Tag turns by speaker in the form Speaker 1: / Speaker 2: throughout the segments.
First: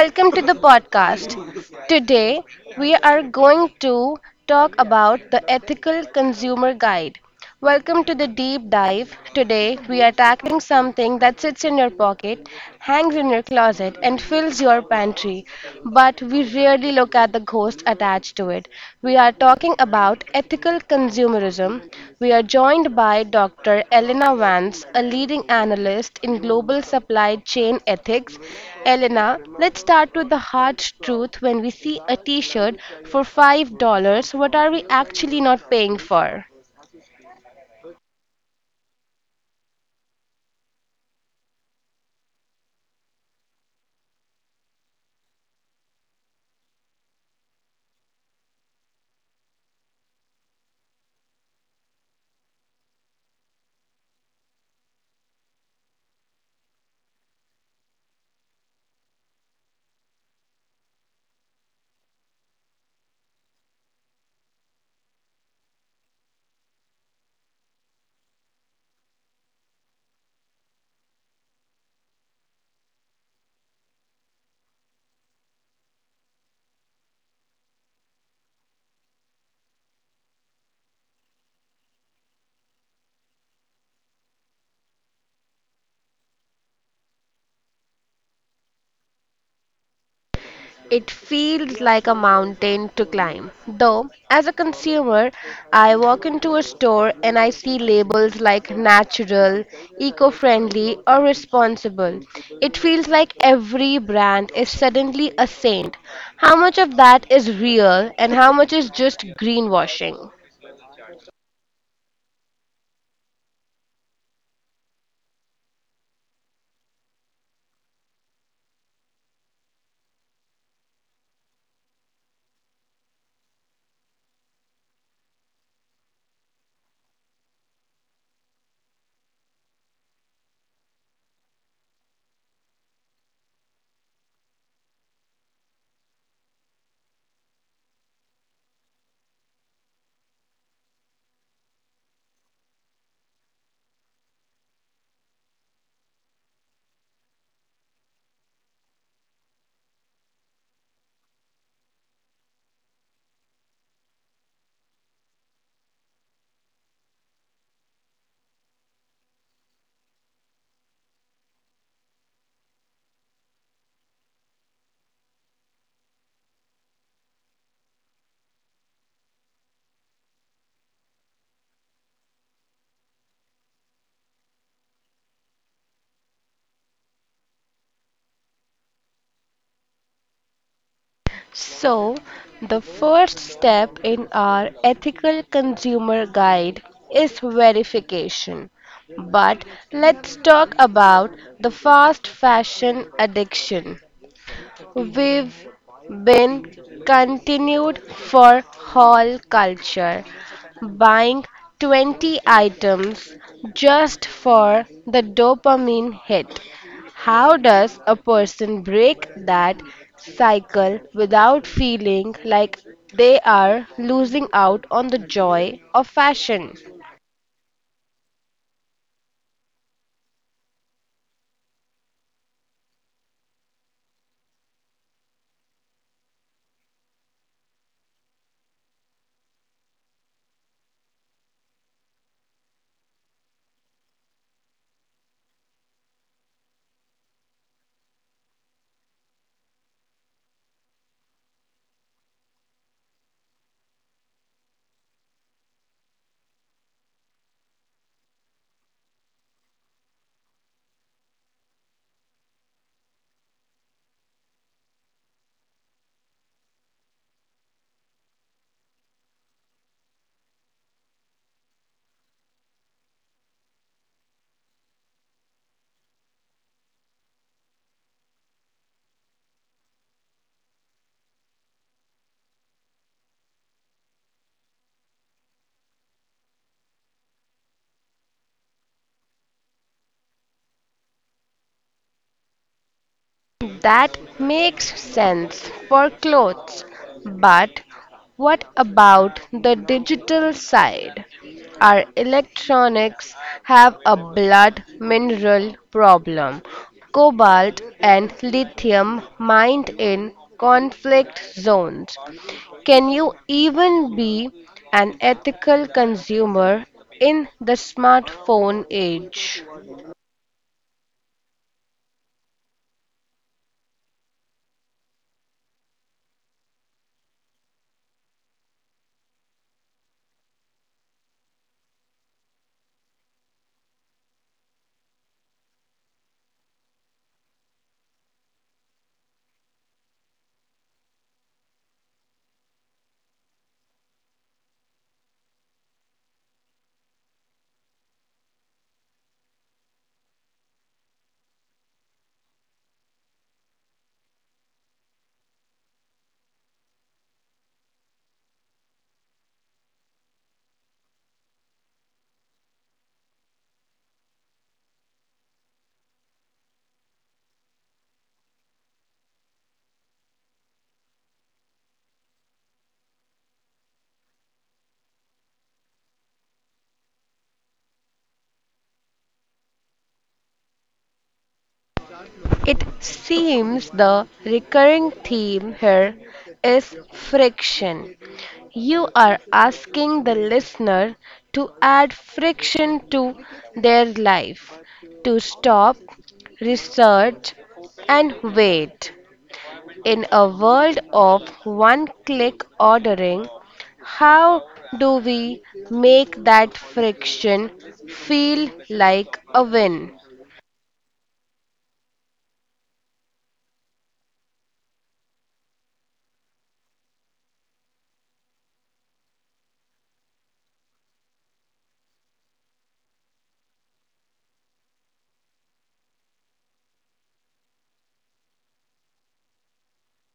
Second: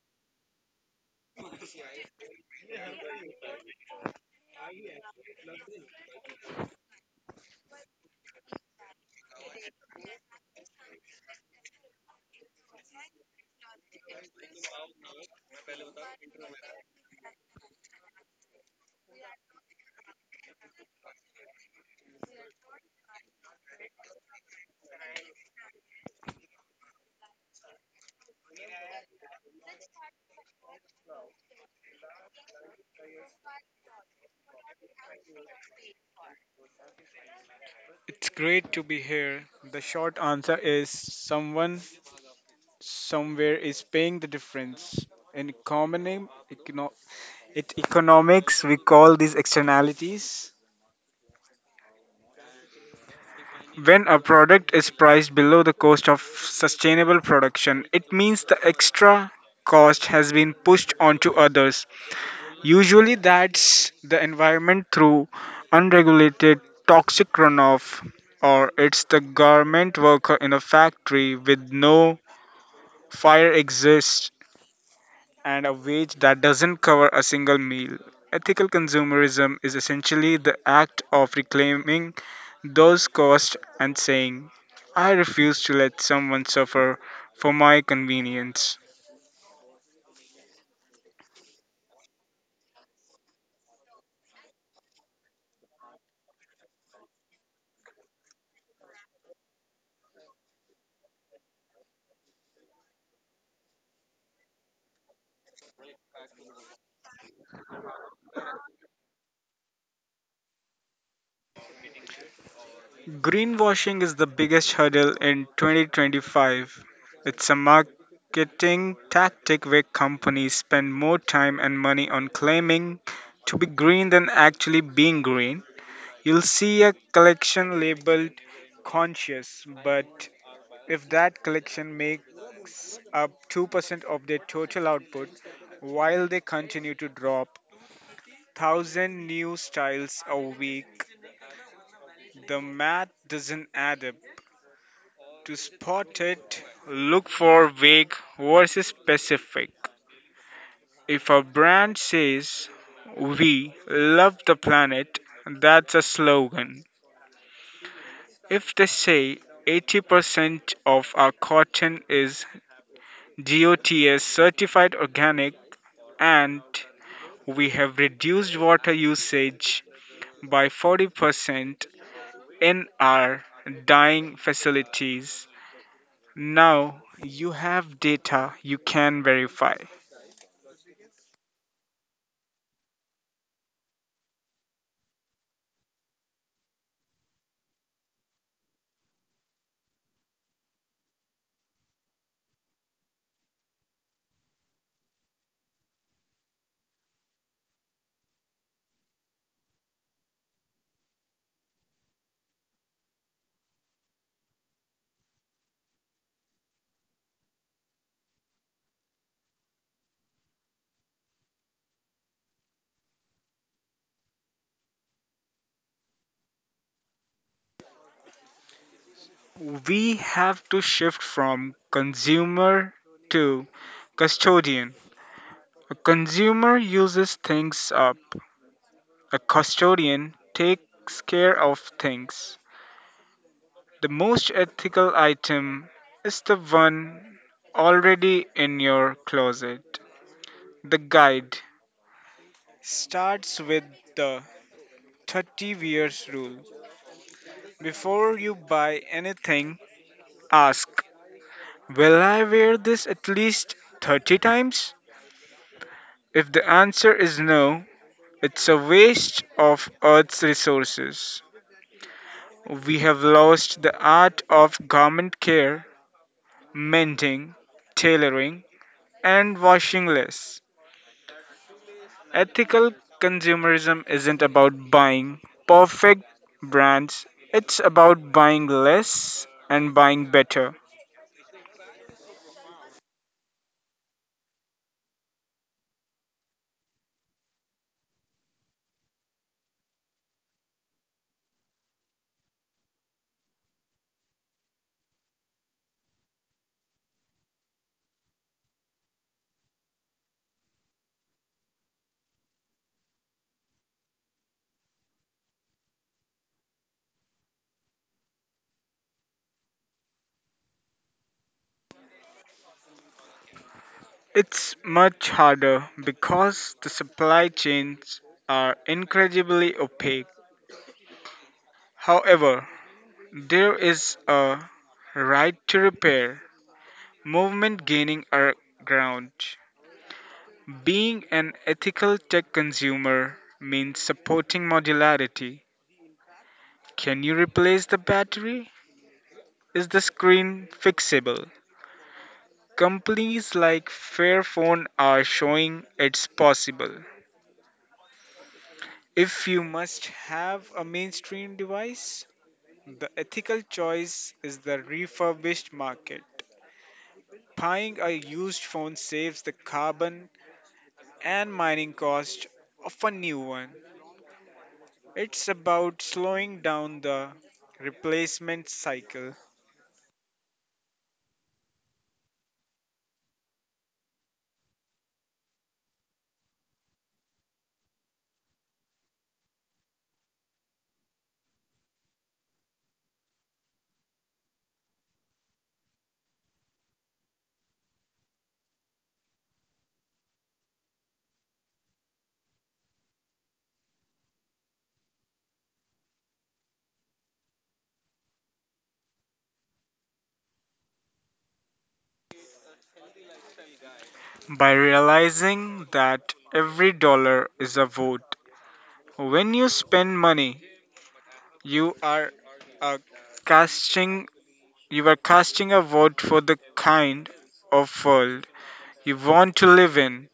Speaker 1: welcome to the podcast. Today, we are going to talk about the Ethical Consumer Guide. Welcome to the deep dive. Today, we are tackling something that sits in your pocket, hangs in your closet, and fills your pantry, but we rarely look at the ghost attached to it. We are talking about ethical consumerism. We are joined by Dr. Elena Vance, a leading analyst in global supply chain ethics. Elena, let's start with the hard truth: when we see a t shirt for $5, what are we actually not paying for?
Speaker 2: It's great to be here. The short answer is someone somewhere is paying the difference. In economy, econo- it economics, we call these externalities. When a product is priced below the cost of sustainable production, it means the extra cost has been pushed onto others. Usually, that's the environment through unregulated toxic runoff, or it's the garment worker in a factory with no Fire exists and a wage that doesn't cover a single meal. Ethical consumerism is essentially the act of reclaiming those costs and saying, I refuse to let someone suffer for my convenience.
Speaker 1: It feels like a mountain to climb. Though, as a consumer, I walk into a store and I see labels like natural, eco friendly, or responsible. It feels like every brand is suddenly a saint. How much of that is real and how much is just greenwashing?
Speaker 2: Greenwashing is the biggest hurdle in 2025. It's a marketing tactic where companies spend more time and money on claiming to be green than actually being green. You'll see a collection labeled conscious, but if that collection makes up 2% of their total output, while they continue to drop 1,000 new styles a week. The math doesn't add up. To spot it, look for vague versus specific. If a brand says, We love the planet, that's a slogan. If they say 80% of our cotton is GOTS certified organic and we have reduced water usage by 40% in our dyeing facilities, now you have data you can verify.
Speaker 1: So, the first step in our ethical consumer guide is verification. But let's talk about the fast fashion addiction. We've been continued for hall culture, buying 20 items just for the dopamine hit. How does a person break that cycle without feeling like they are losing out on the joy of fashion?
Speaker 2: We have to shift from consumer to custodian. A consumer uses things up. A custodian takes care of things. The most ethical item is the one already in your closet. The guide starts with the 30 years rule. Before you buy anything, ask, Will I wear this at least 30 times? If the answer is no, it's a waste of Earth's resources. We have lost the art of garment care, mending, tailoring, and washing less. Ethical consumerism isn't about buying perfect brands, it's about buying less and buying better.
Speaker 1: That makes sense for clothes, but what about the digital side? Our electronics have a blood mineral problem. Cobalt and lithium mined in conflict zones. Can you even be an ethical consumer in the smartphone age?
Speaker 2: It's much harder because the supply chains are incredibly opaque. However, there is a right to repair movement gaining our ground. Being an ethical tech consumer means supporting modularity. Can you replace the battery? Is the screen fixable? Companies like Fairphone are showing it's possible. If you must have a mainstream device, the ethical choice is the refurbished market. Buying a used phone saves the carbon and mining cost of a new one. It's about slowing down the replacement cycle
Speaker 1: It seems the recurring theme here is friction. You are asking the listener to add friction to their life, to stop, research, and wait. In a world of one click ordering, how do we make that friction feel like a win?
Speaker 2: by realizing that every dollar is a vote. When you spend money, you are uh, casting you are casting a vote for the kind of world you want to live in.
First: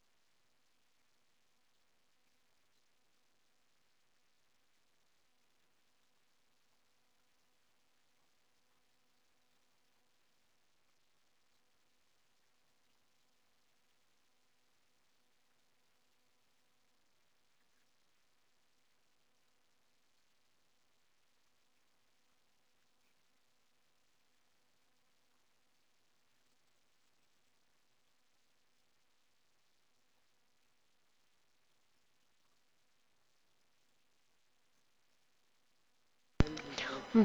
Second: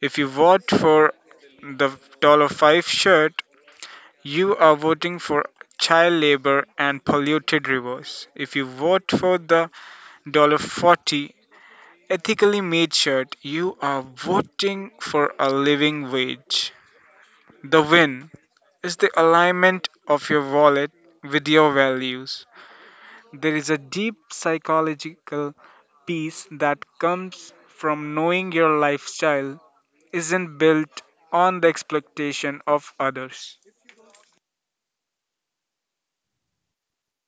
Speaker 2: If you vote for the $5 shirt, you are voting for child labor and polluted rivers. If you vote for the $40 ethically made shirt, you are voting for a living wage. The win is the alignment of your wallet with your values. There is a deep psychological peace that comes from knowing your lifestyle isn't built on the expectation of others.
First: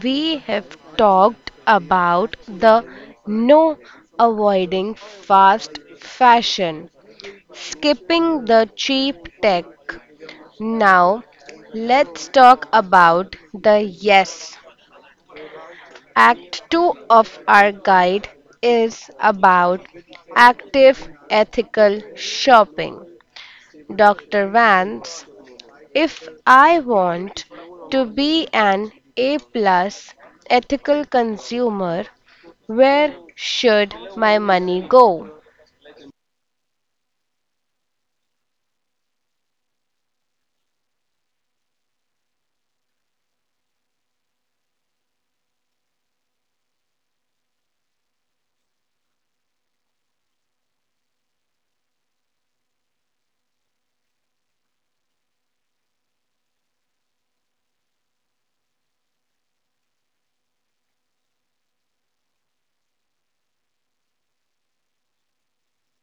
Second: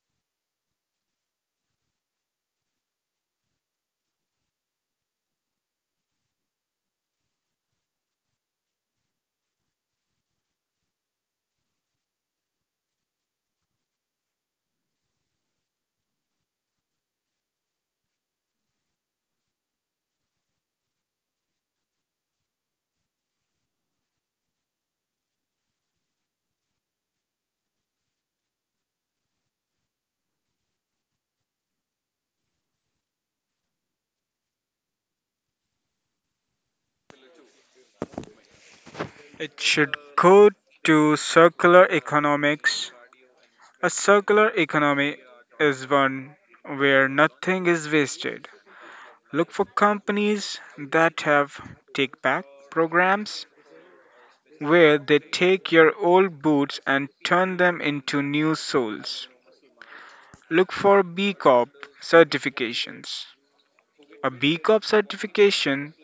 Speaker 1: We have talked about the no: avoiding fast fashion, skipping the cheap tech. Now, let's talk about the yes. Act 2 of our guide is about active ethical shopping. Dr. Vance, if I want to be an A-plus ethical consumer, where should my money go?
Speaker 2: It should go to circular economics. A circular economy is one where nothing is wasted. Look for companies that have take back programs where they take your old boots and turn them into new soles. Look for B Corp certifications. A B Corp certification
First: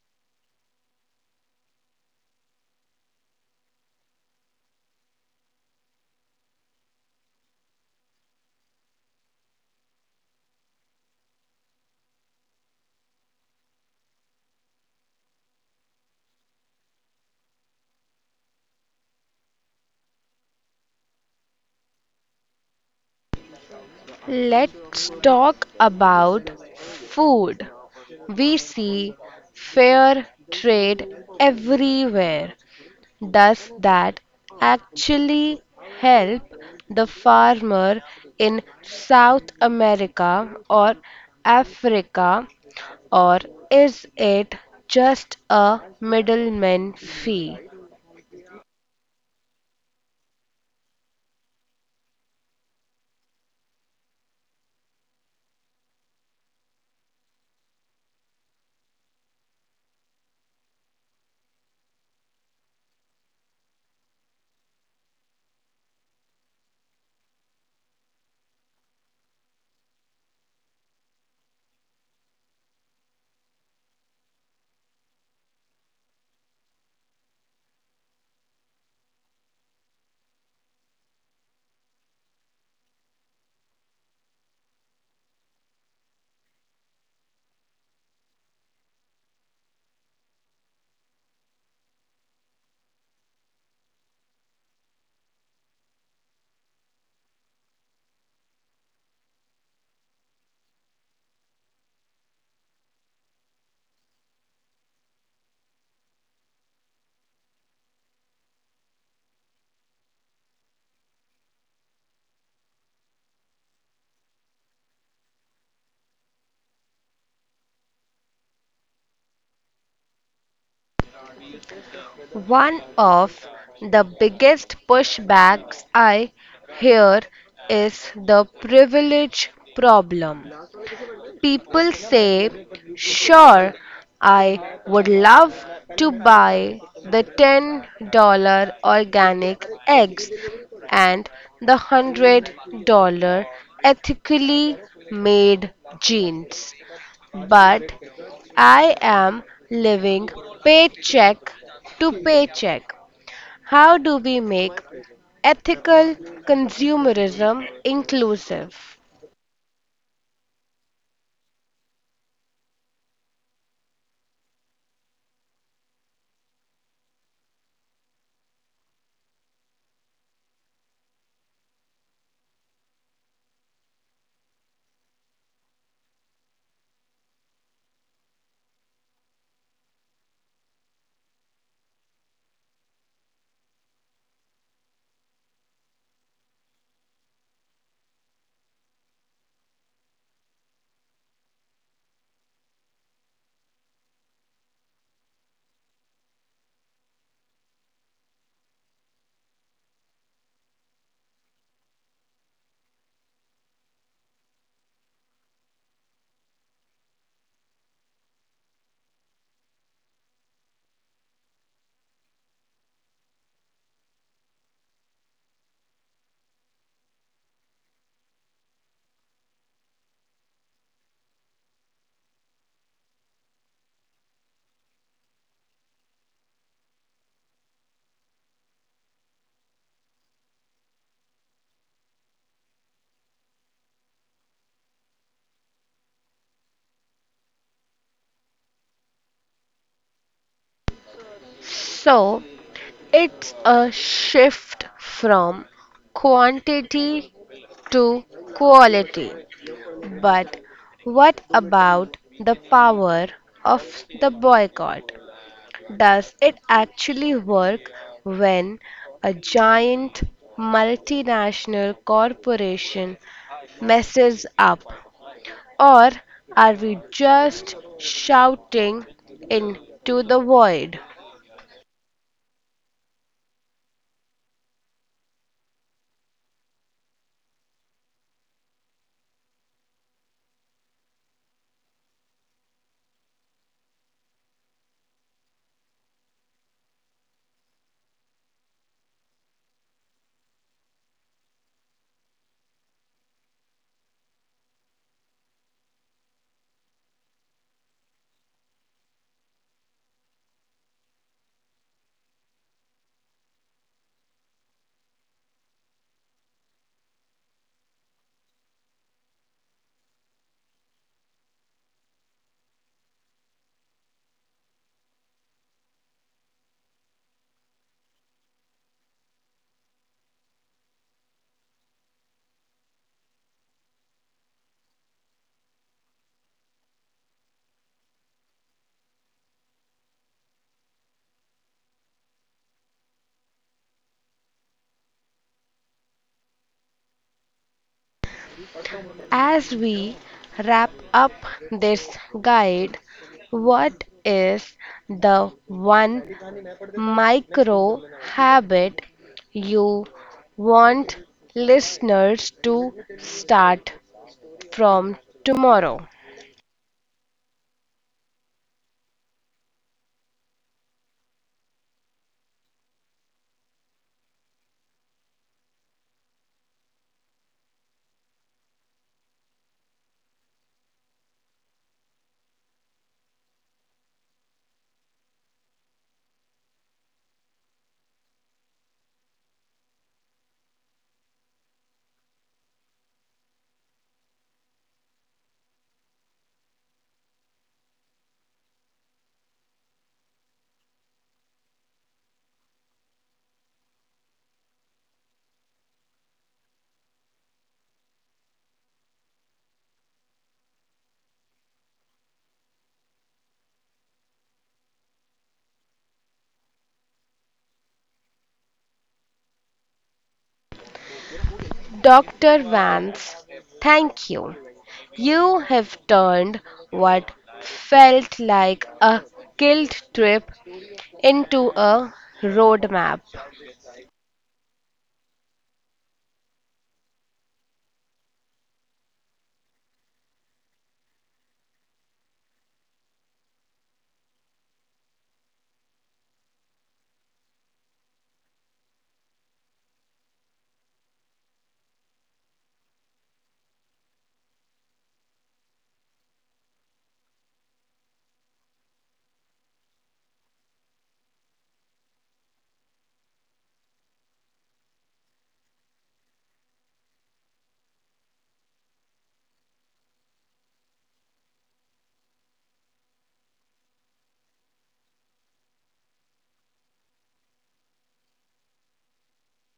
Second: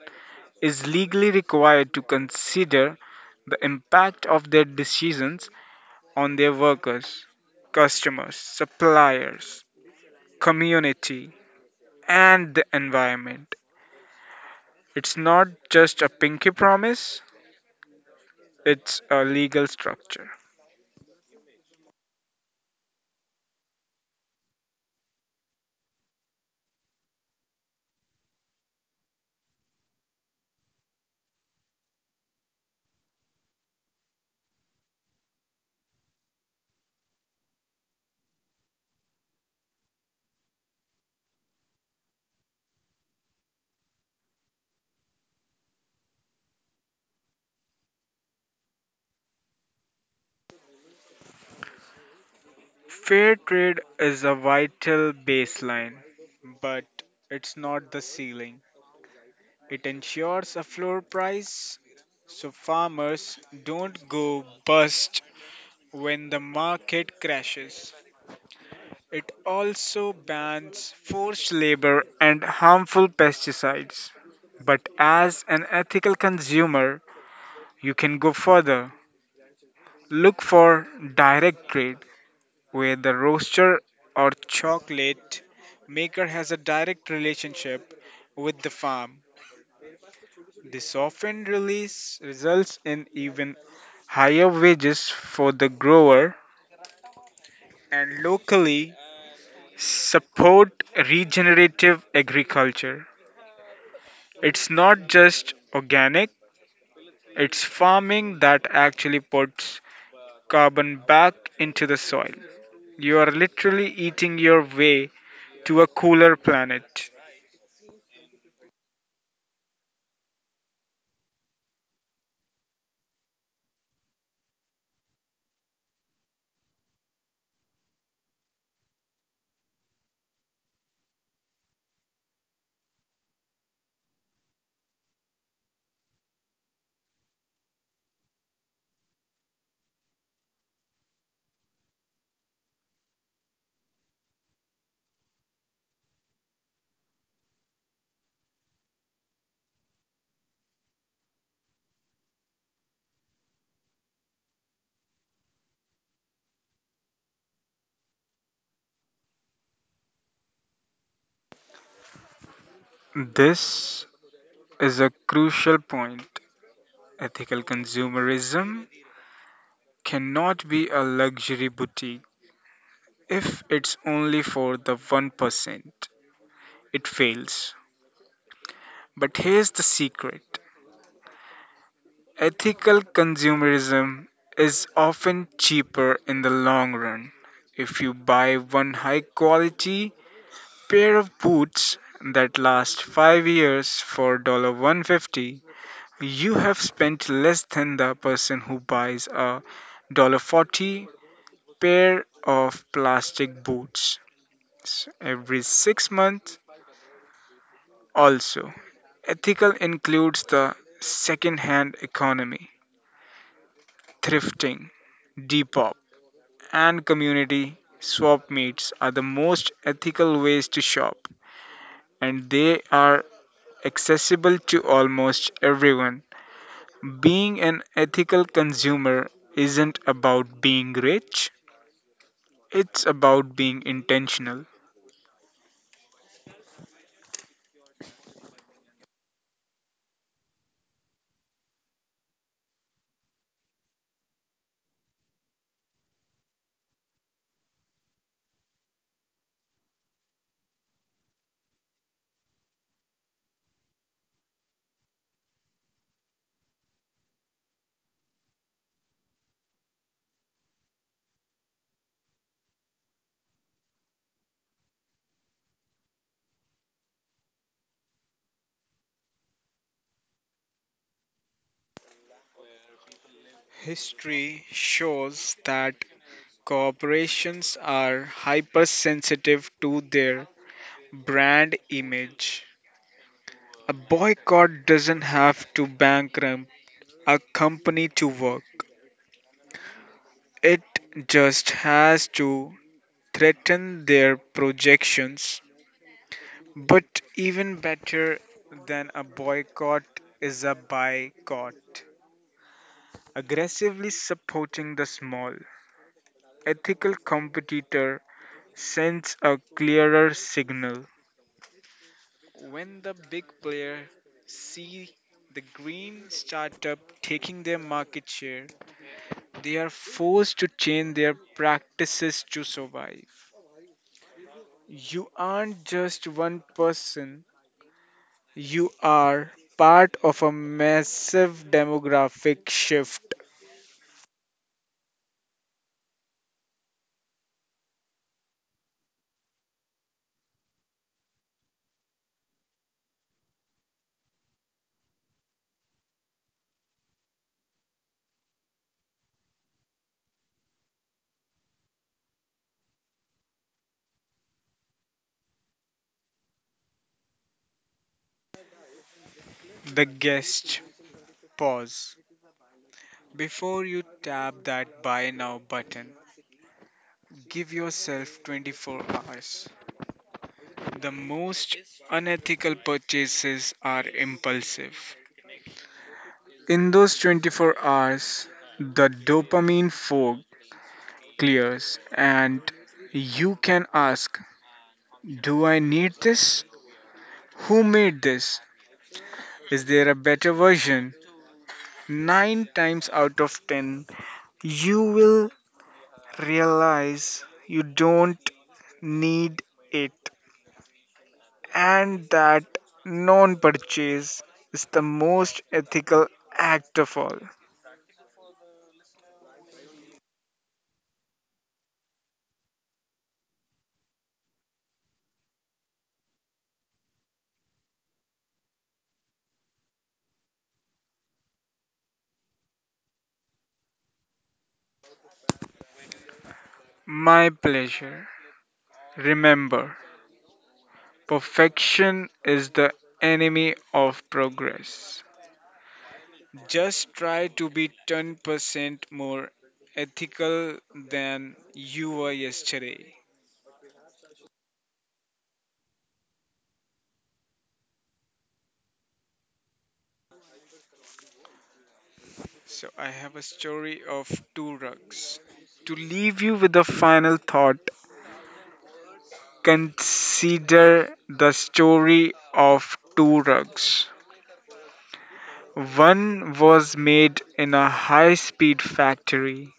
Speaker 2: is legally required to consider the impact of their decisions on their workers, customers, suppliers, community, and the environment. It's not just a pinky promise, it's a legal structure.
Speaker 1: Let's talk about food. We see fair trade everywhere. Does that actually help the farmer in South America or Africa, or is it just a middleman fee?
Speaker 2: Fair trade is a vital baseline, but it's not the ceiling. It ensures a floor price so farmers don't go bust when the market crashes. It also bans forced labor and harmful pesticides. But as an ethical consumer, you can go further. Look for direct trade where the roaster or chocolate maker has a direct relationship with the farm. This often release results in even higher wages for the grower and locally support regenerative agriculture. It's not just organic, it's farming that actually puts carbon back into the soil. You are literally eating your way to a cooler planet.
Speaker 1: One of the biggest pushbacks I hear is the privilege problem. People say, "Sure, I would love to buy the $10 organic eggs and the $100 ethically made jeans, but I am living paycheck to paycheck." How do we make ethical consumerism inclusive?
Speaker 2: This is a crucial point. Ethical consumerism cannot be a luxury boutique if it's only for the 1%. It fails. But here's the secret: ethical consumerism is often cheaper in the long run. If you buy one high quality pair of boots that last 5 years for one dollar one fifty, you have spent less than the person who buys a $40 pair of plastic boots every 6 months. Also, ethical includes the second hand economy. Thrifting, depop, and community swap meets are the most ethical ways to shop, and they are accessible to almost everyone. Being an ethical consumer isn't about being rich, it's about being intentional.
Speaker 1: So, it's a shift from quantity to quality. But what about the power of the boycott? Does it actually work when a giant multinational corporation messes up? Or are we just shouting into the void?
Speaker 2: History shows that corporations are hypersensitive to their brand image. A boycott doesn't have to bankrupt a company to work, it just has to threaten their projections. But even better than a boycott is a boycott, aggressively supporting the small ethical competitor sends a clearer signal. When the big player see the green startup taking their market share, they are forced to change their practices to survive. You aren't just one person, you are part of a massive demographic shift.
Speaker 1: As we wrap up this guide, what is the one micro habit you want listeners to start from tomorrow?
Speaker 2: The guest, pause before you tap that buy now button. Give yourself 24 hours. The most unethical purchases are impulsive. In those 24 hours, the dopamine fog clears and you can ask, Do I need this? Who made this? Is there a better version? Nine times out of ten, you will realize you don't need it, and that non purchase is the most ethical act of all.
Speaker 1: Dr. Vance, thank you. You have turned what felt like a guilt trip into a roadmap.
Speaker 2: My pleasure. Remember, perfection is the enemy of progress. Just try to be 10% more ethical than you were yesterday. So, I have a story of two rugs. To leave you with a final thought, consider the story of two rugs. One was made in a high speed factory.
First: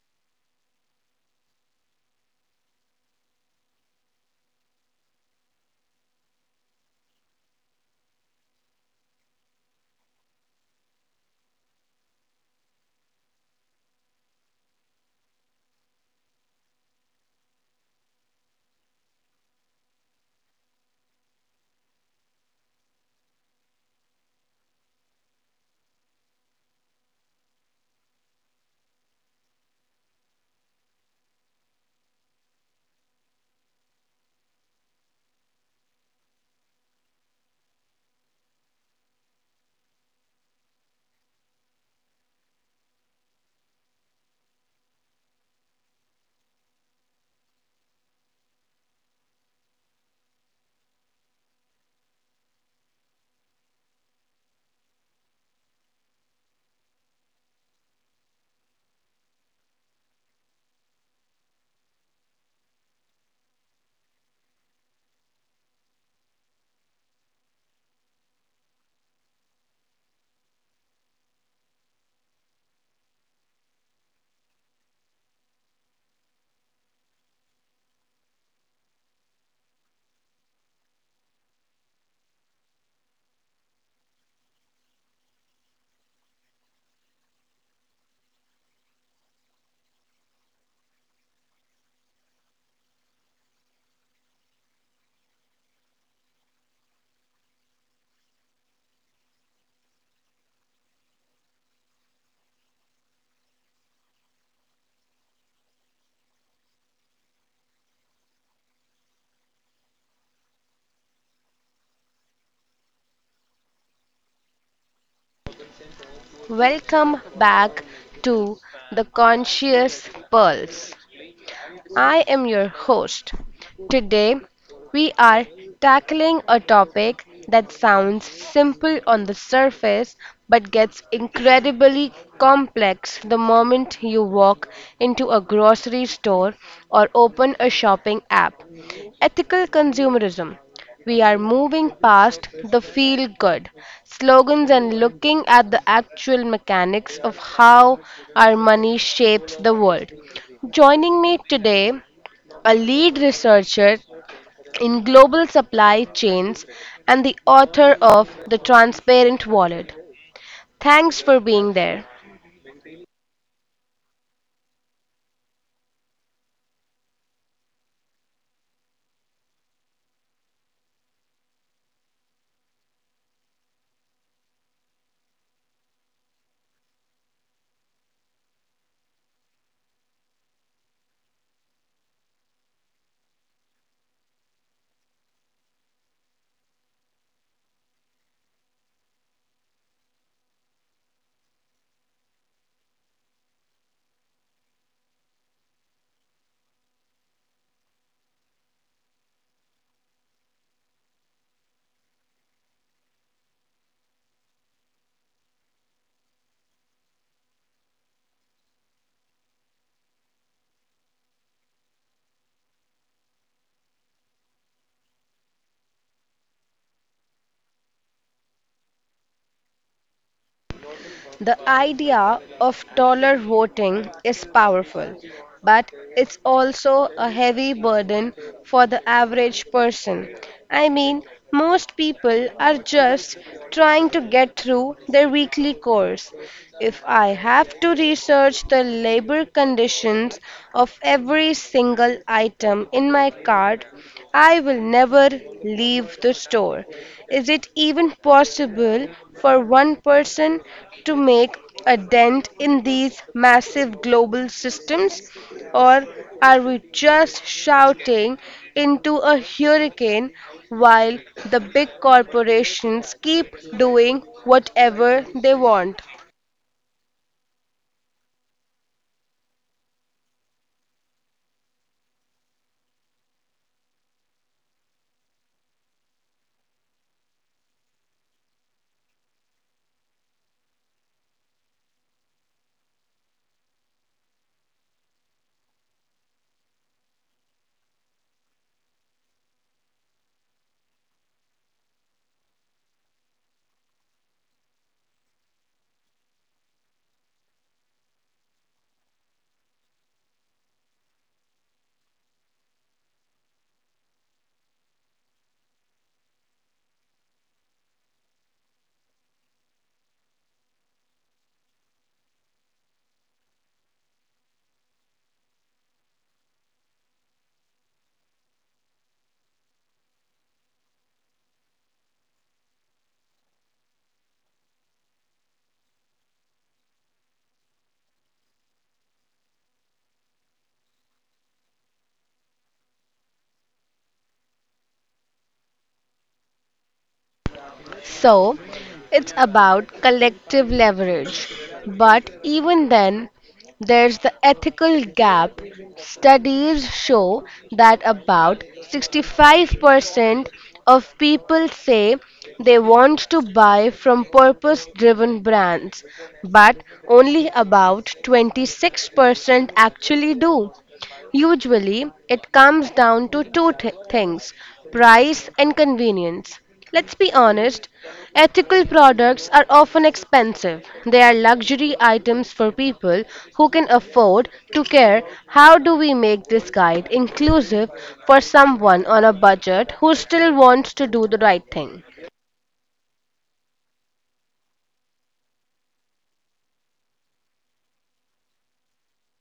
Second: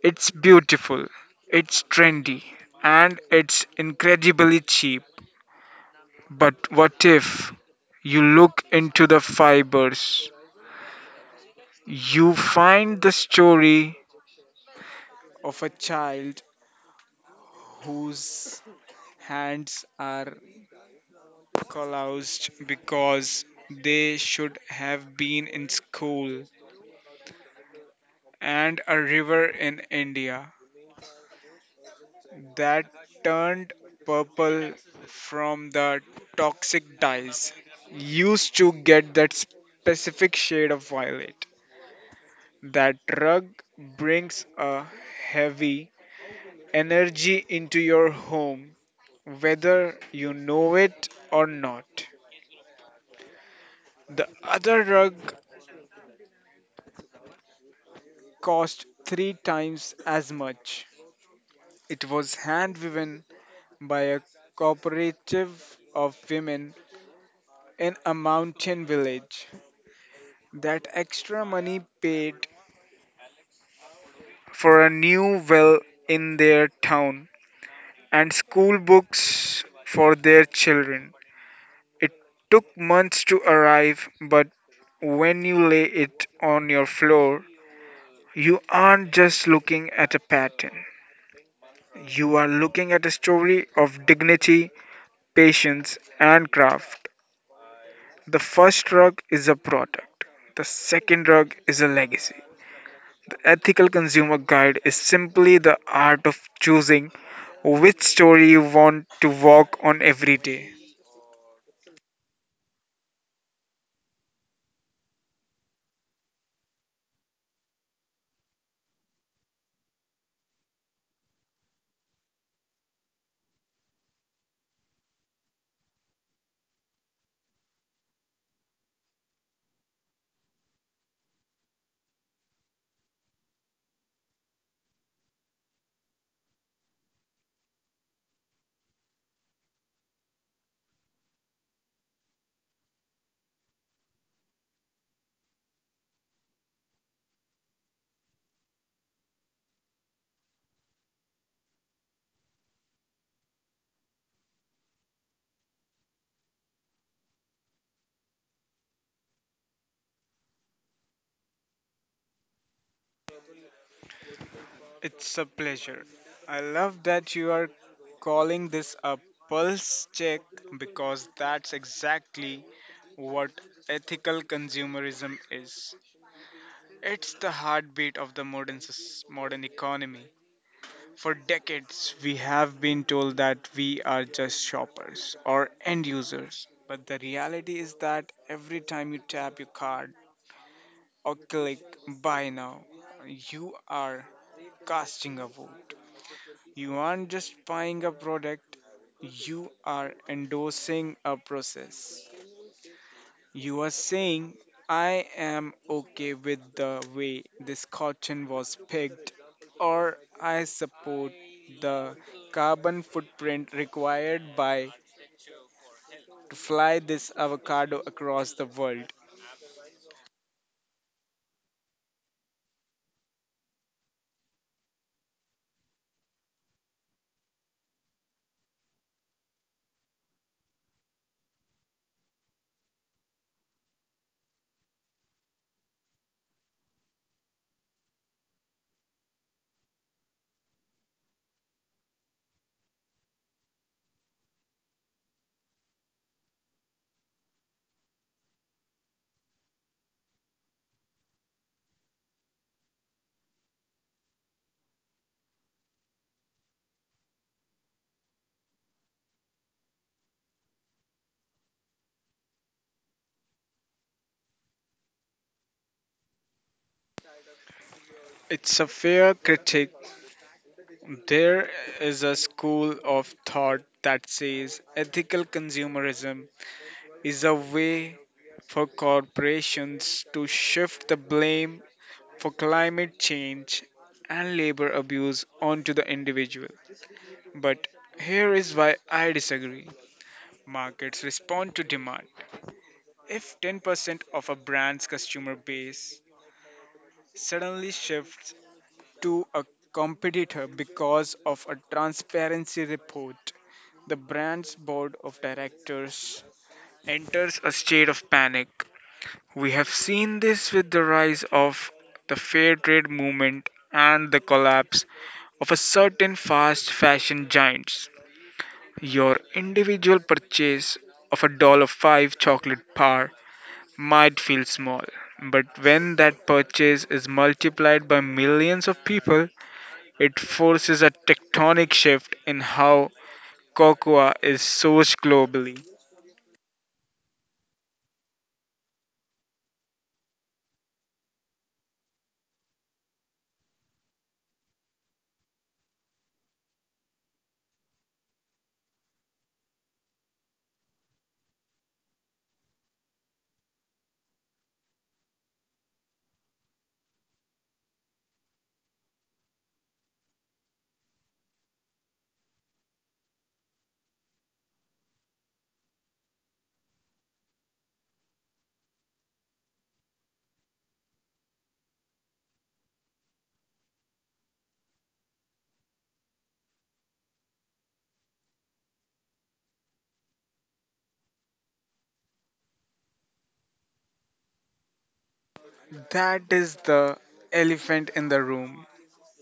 Speaker 2: It's beautiful, it's trendy, and it's incredibly cheap. But what if you look into the fibers? You find the story of a child whose hands are calloused because they should have been in school, and a river in India that turned purple from the toxic dyes used to get that specific shade of violet. That rug brings a heavy energy into your home, whether you know it or not. The other rug cost three times as much. It was hand woven by a cooperative of women in a mountain village. That extra money paid for a new well in their town and school books for their children. It took months to arrive, but when you lay it on your floor, you aren't just looking at a pattern. You are looking at a story of dignity, patience, and craft. The first rug is a product, the second rug is a legacy. The Ethical Consumer Guide is simply the art of choosing which story you want to walk on every day.
Speaker 1: Welcome back to the Conscious Pulse. I am your host. Today, we are tackling a topic that sounds simple on the surface but gets incredibly complex the moment you walk into a grocery store or open a shopping app: ethical consumerism. We are moving past the feel good slogans and looking at the actual mechanics of how our money shapes the world. Joining me today, a lead researcher in global supply chains and the author of The Transparent Wallet. Thanks for being there.
Speaker 2: It's a pleasure. I love that you are calling this a pulse check because that's exactly what ethical consumerism is. It's the heartbeat of the modern economy. For decades, we have been told that we are just shoppers or end users. But the reality is that every time you tap your card or click buy now, you are casting a vote. You aren't just buying a product, you are endorsing a process. You are saying, I am okay with the way this cotton was picked, or I support the carbon footprint required by to fly this avocado across the world.
Speaker 1: The idea of dollar voting is powerful, but it's also a heavy burden for the average person. I mean, most people are just trying to get through their weekly course. If I have to research the labor conditions of every single item in my cart, I will never leave the store. Is it even possible for one person to make a dent in these massive global systems? Or are we just shouting into a hurricane while the big corporations keep doing whatever they want?
Speaker 2: It's a fair critique. There is a school of thought that says ethical consumerism is a way for corporations to shift the blame for climate change and labor abuse onto the individual. But here is why I disagree. Markets respond to demand. If 10% of a brand's customer base suddenly shifts to a competitor because of a transparency report, the brand's board of directors enters a state of panic. We have seen this with the rise of the fair trade movement and the collapse of a certain fast fashion giants. Your individual purchase of a $5 chocolate bar might feel small, but when that purchase is multiplied by millions of people, it forces a tectonic shift in how cocoa is sourced globally.
Speaker 1: So it's about collective leverage. But even then, there's the ethical gap. Studies show that about 65% of people say they want to buy from purpose driven brands, but only about 26% actually do. Usually, it comes down to two things: price and convenience. Let's be honest, ethical products are often expensive. They are luxury items for people who can afford to care. How do we make this guide inclusive for someone on a budget who still wants to do the right thing?
Speaker 2: That is the elephant in the room.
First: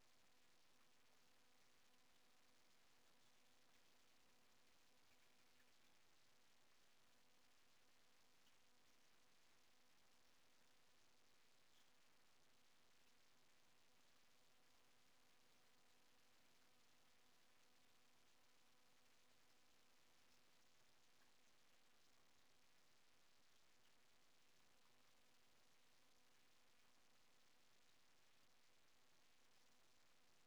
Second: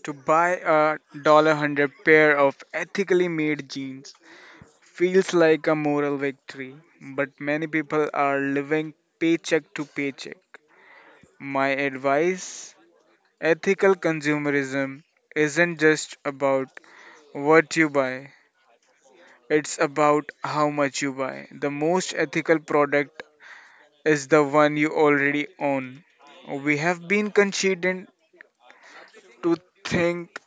Speaker 2: To buy a $100 pair of ethically made jeans feels like a moral victory, but many people are living paycheck to paycheck. My advice: ethical consumerism isn't just about what you buy, it's about how much you buy. The most ethical product is the one you already own. We have been conditioned to think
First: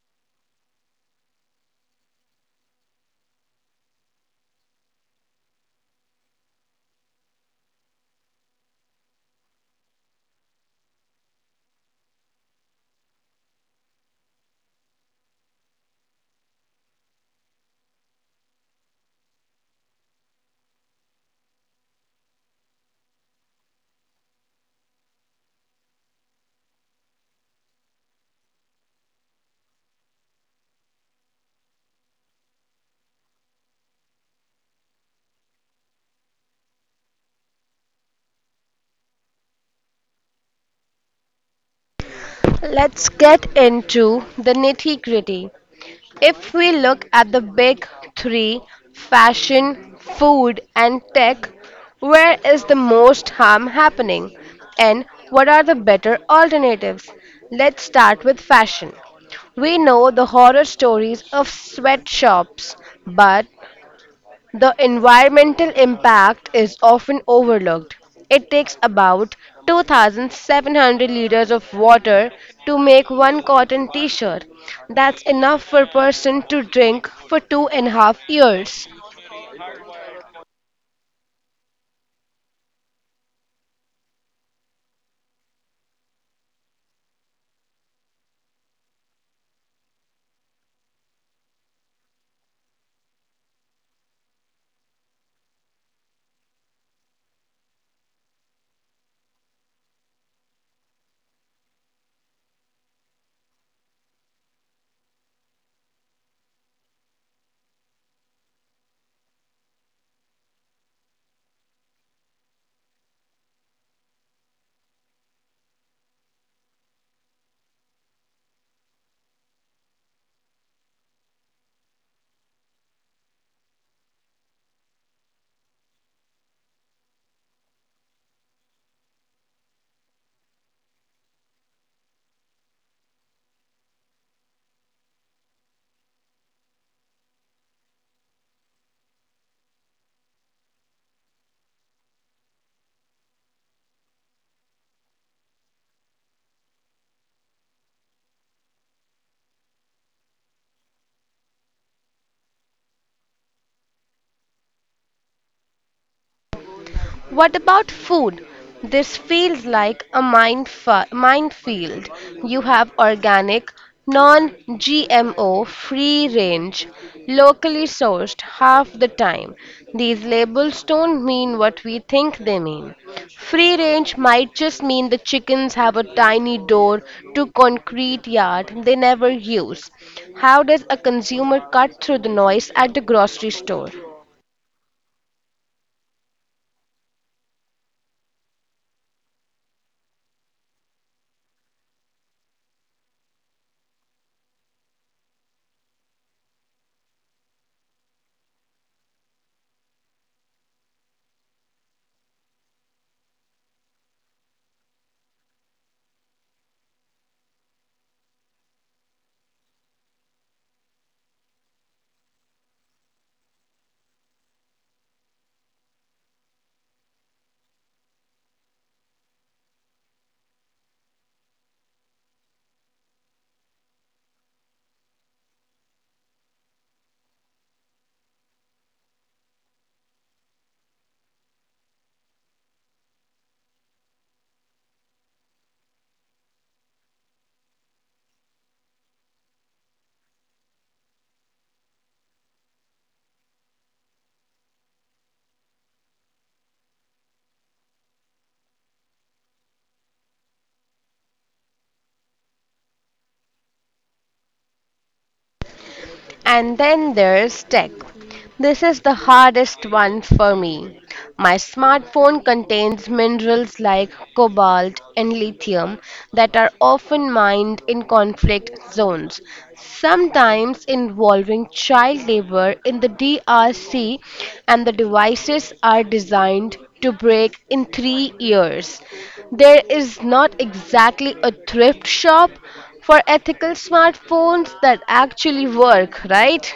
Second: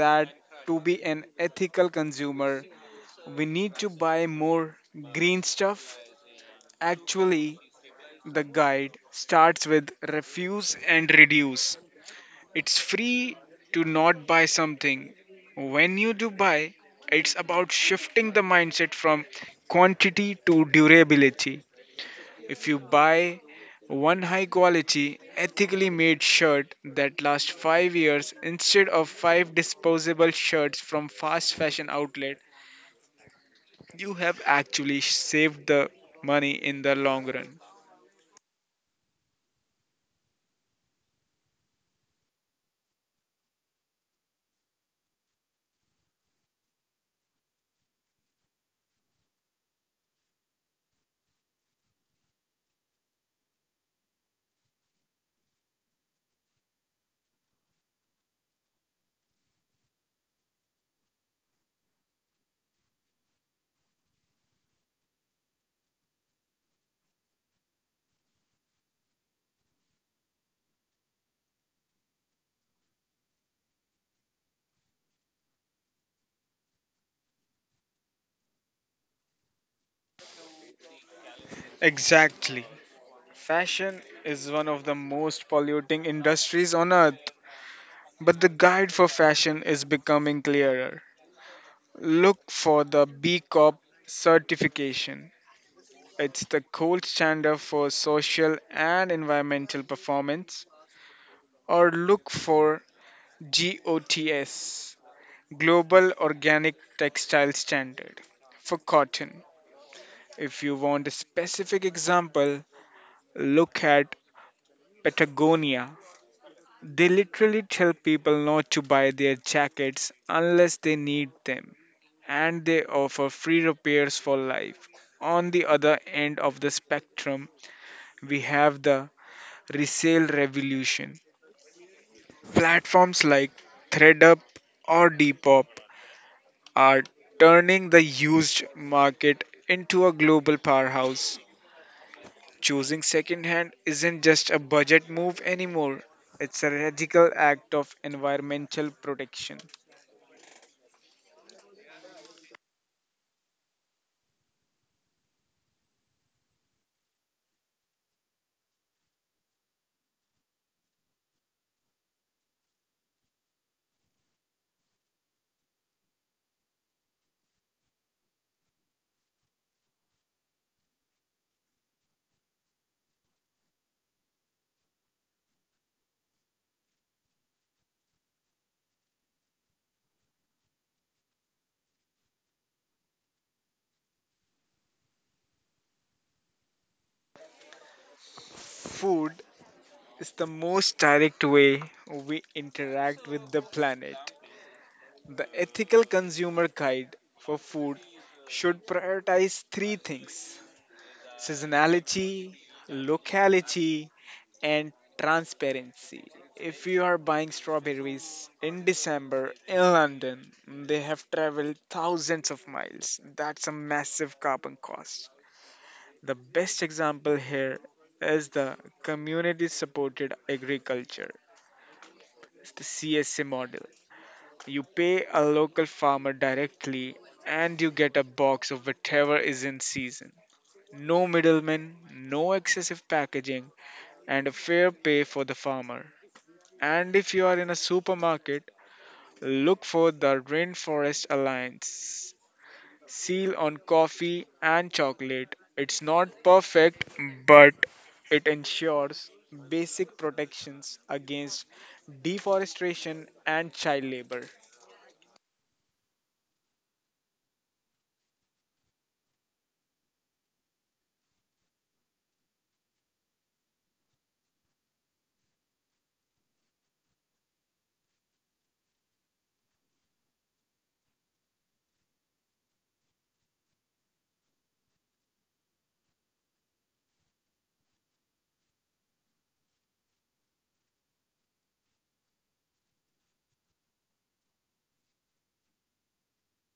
Speaker 2: that to be an ethical consumer, we need to buy more green stuff. Actually, the guide starts with refuse and reduce. It's free to not buy something. When you do buy, it's about shifting the mindset from quantity to durability. If you buy one high quality, ethically made shirt that lasts 5 years instead of 5 disposable shirts from fast fashion outlet, you have actually saved the money in the long run.
Speaker 1: Let's get into the nitty gritty. If we look at the big three, fashion, food, and tech, where is the most harm happening? And what are the better alternatives? Let's start with fashion. We know the horror stories of sweatshops, but the environmental impact is often overlooked. It takes about 2,700 liters of water to make one cotton t shirt. That's enough for a person to drink for 2.5 years.
Speaker 2: Exactly. Fashion is one of the most polluting industries on earth, but the guide for fashion is becoming clearer. Look for the B Corp certification. It's the gold standard for social and environmental performance, or look for GOTS, Global Organic Textile Standard, for cotton. If you want a specific example, look at Patagonia. They literally tell people not to buy their jackets unless they need them, and they offer free repairs for life. On the other end of the spectrum, we have the resale revolution. Platforms like ThreadUp or Depop are turning the used market into a global powerhouse. Choosing secondhand isn't just a budget move anymore, it's a radical act of environmental protection.
Speaker 1: What about food? This feels like a minefield. You have organic, non GMO, free range, locally sourced half the time. These labels don't mean what we think they mean. Free range might just mean the chickens have a tiny door to concrete yard they never use. How does a consumer cut through the noise at the grocery store?
Speaker 2: Food. It's the most direct way we interact with the planet. The ethical consumer guide for food should prioritize three things: seasonality, locality, and transparency. If you are buying strawberries in December in London, they have traveled thousands of miles. That's a massive carbon cost. The best example here is the community supported agriculture. It's the CSA model. You pay a local farmer directly and you get a box of whatever is in season. No middlemen, no excessive packaging, and a fair pay for the farmer. And if you are in a supermarket, look for the Rainforest Alliance seal on coffee and chocolate. It's not perfect, but it ensures basic protections against deforestation and child labor.
Speaker 1: And then there's tech. This is the hardest one for me. My smartphone contains minerals like cobalt and lithium that are often mined in conflict zones, sometimes involving child labor in the DRC, and the devices are designed to break in 3 years. There is not exactly a thrift shop for ethical smartphones that actually work, right?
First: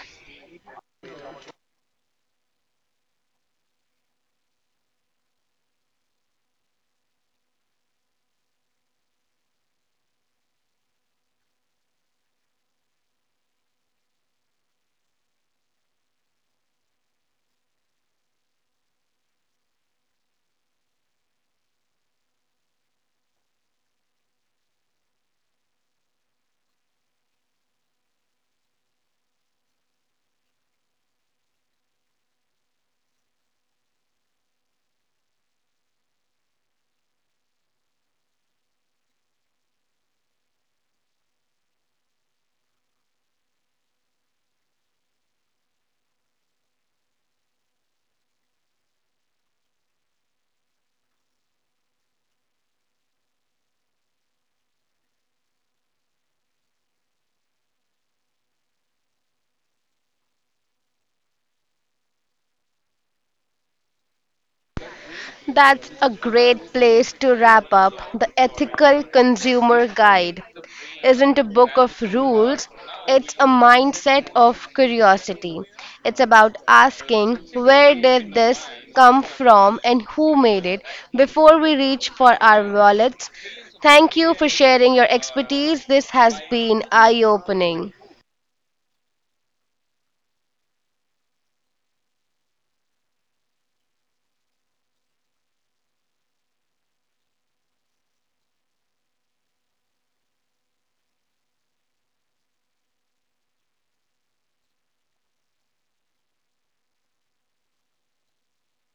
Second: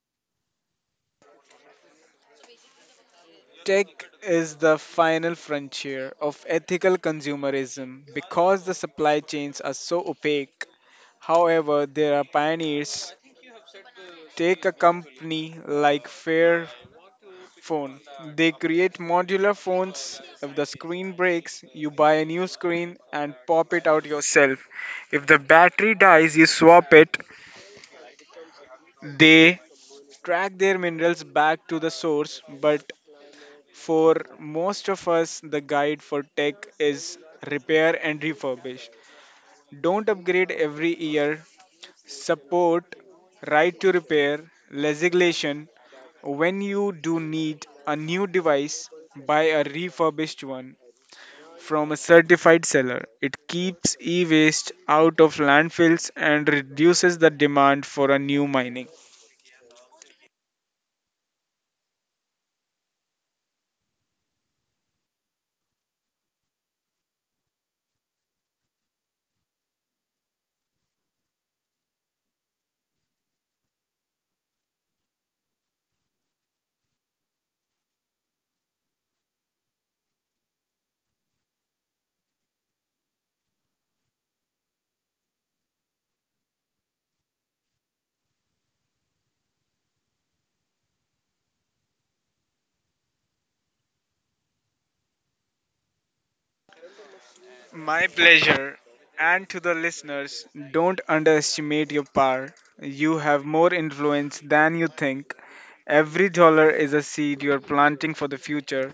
Speaker 2: Tech is the final frontier of ethical consumerism because the supply chains are so opaque. However, there are pioneers. Take a company like Fairphone. They create modular phones. If the screen breaks, you buy a new screen and pop it out yourself. If the battery dies, you swap it. They track their minerals back to the source, but for most of us, the guide for tech is repair and refurbish. Don't upgrade every year. Support right to repair legislation. When you do need a new device, buy a refurbished one from a certified seller. It keeps e waste out of landfills and reduces the demand for a new mining.
Speaker 1: That's a great place to wrap up. The Ethical Consumer Guide isn't a book of rules, it's a mindset of curiosity. It's about asking where did this come from and who made it before we reach for our wallets. Thank you for sharing your expertise. This has been eye opening.
Speaker 2: My pleasure. And to the listeners, don't underestimate your power. You have more influence than you think. Every dollar is a seed you're planting for the future.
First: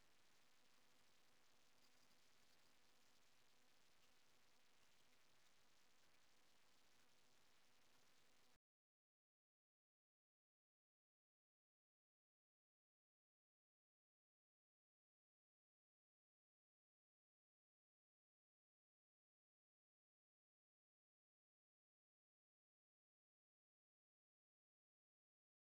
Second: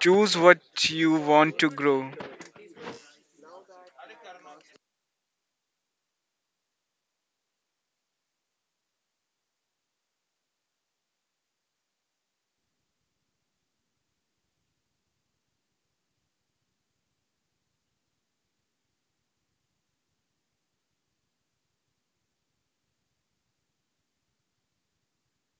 Speaker 2: Choose what you want to grow.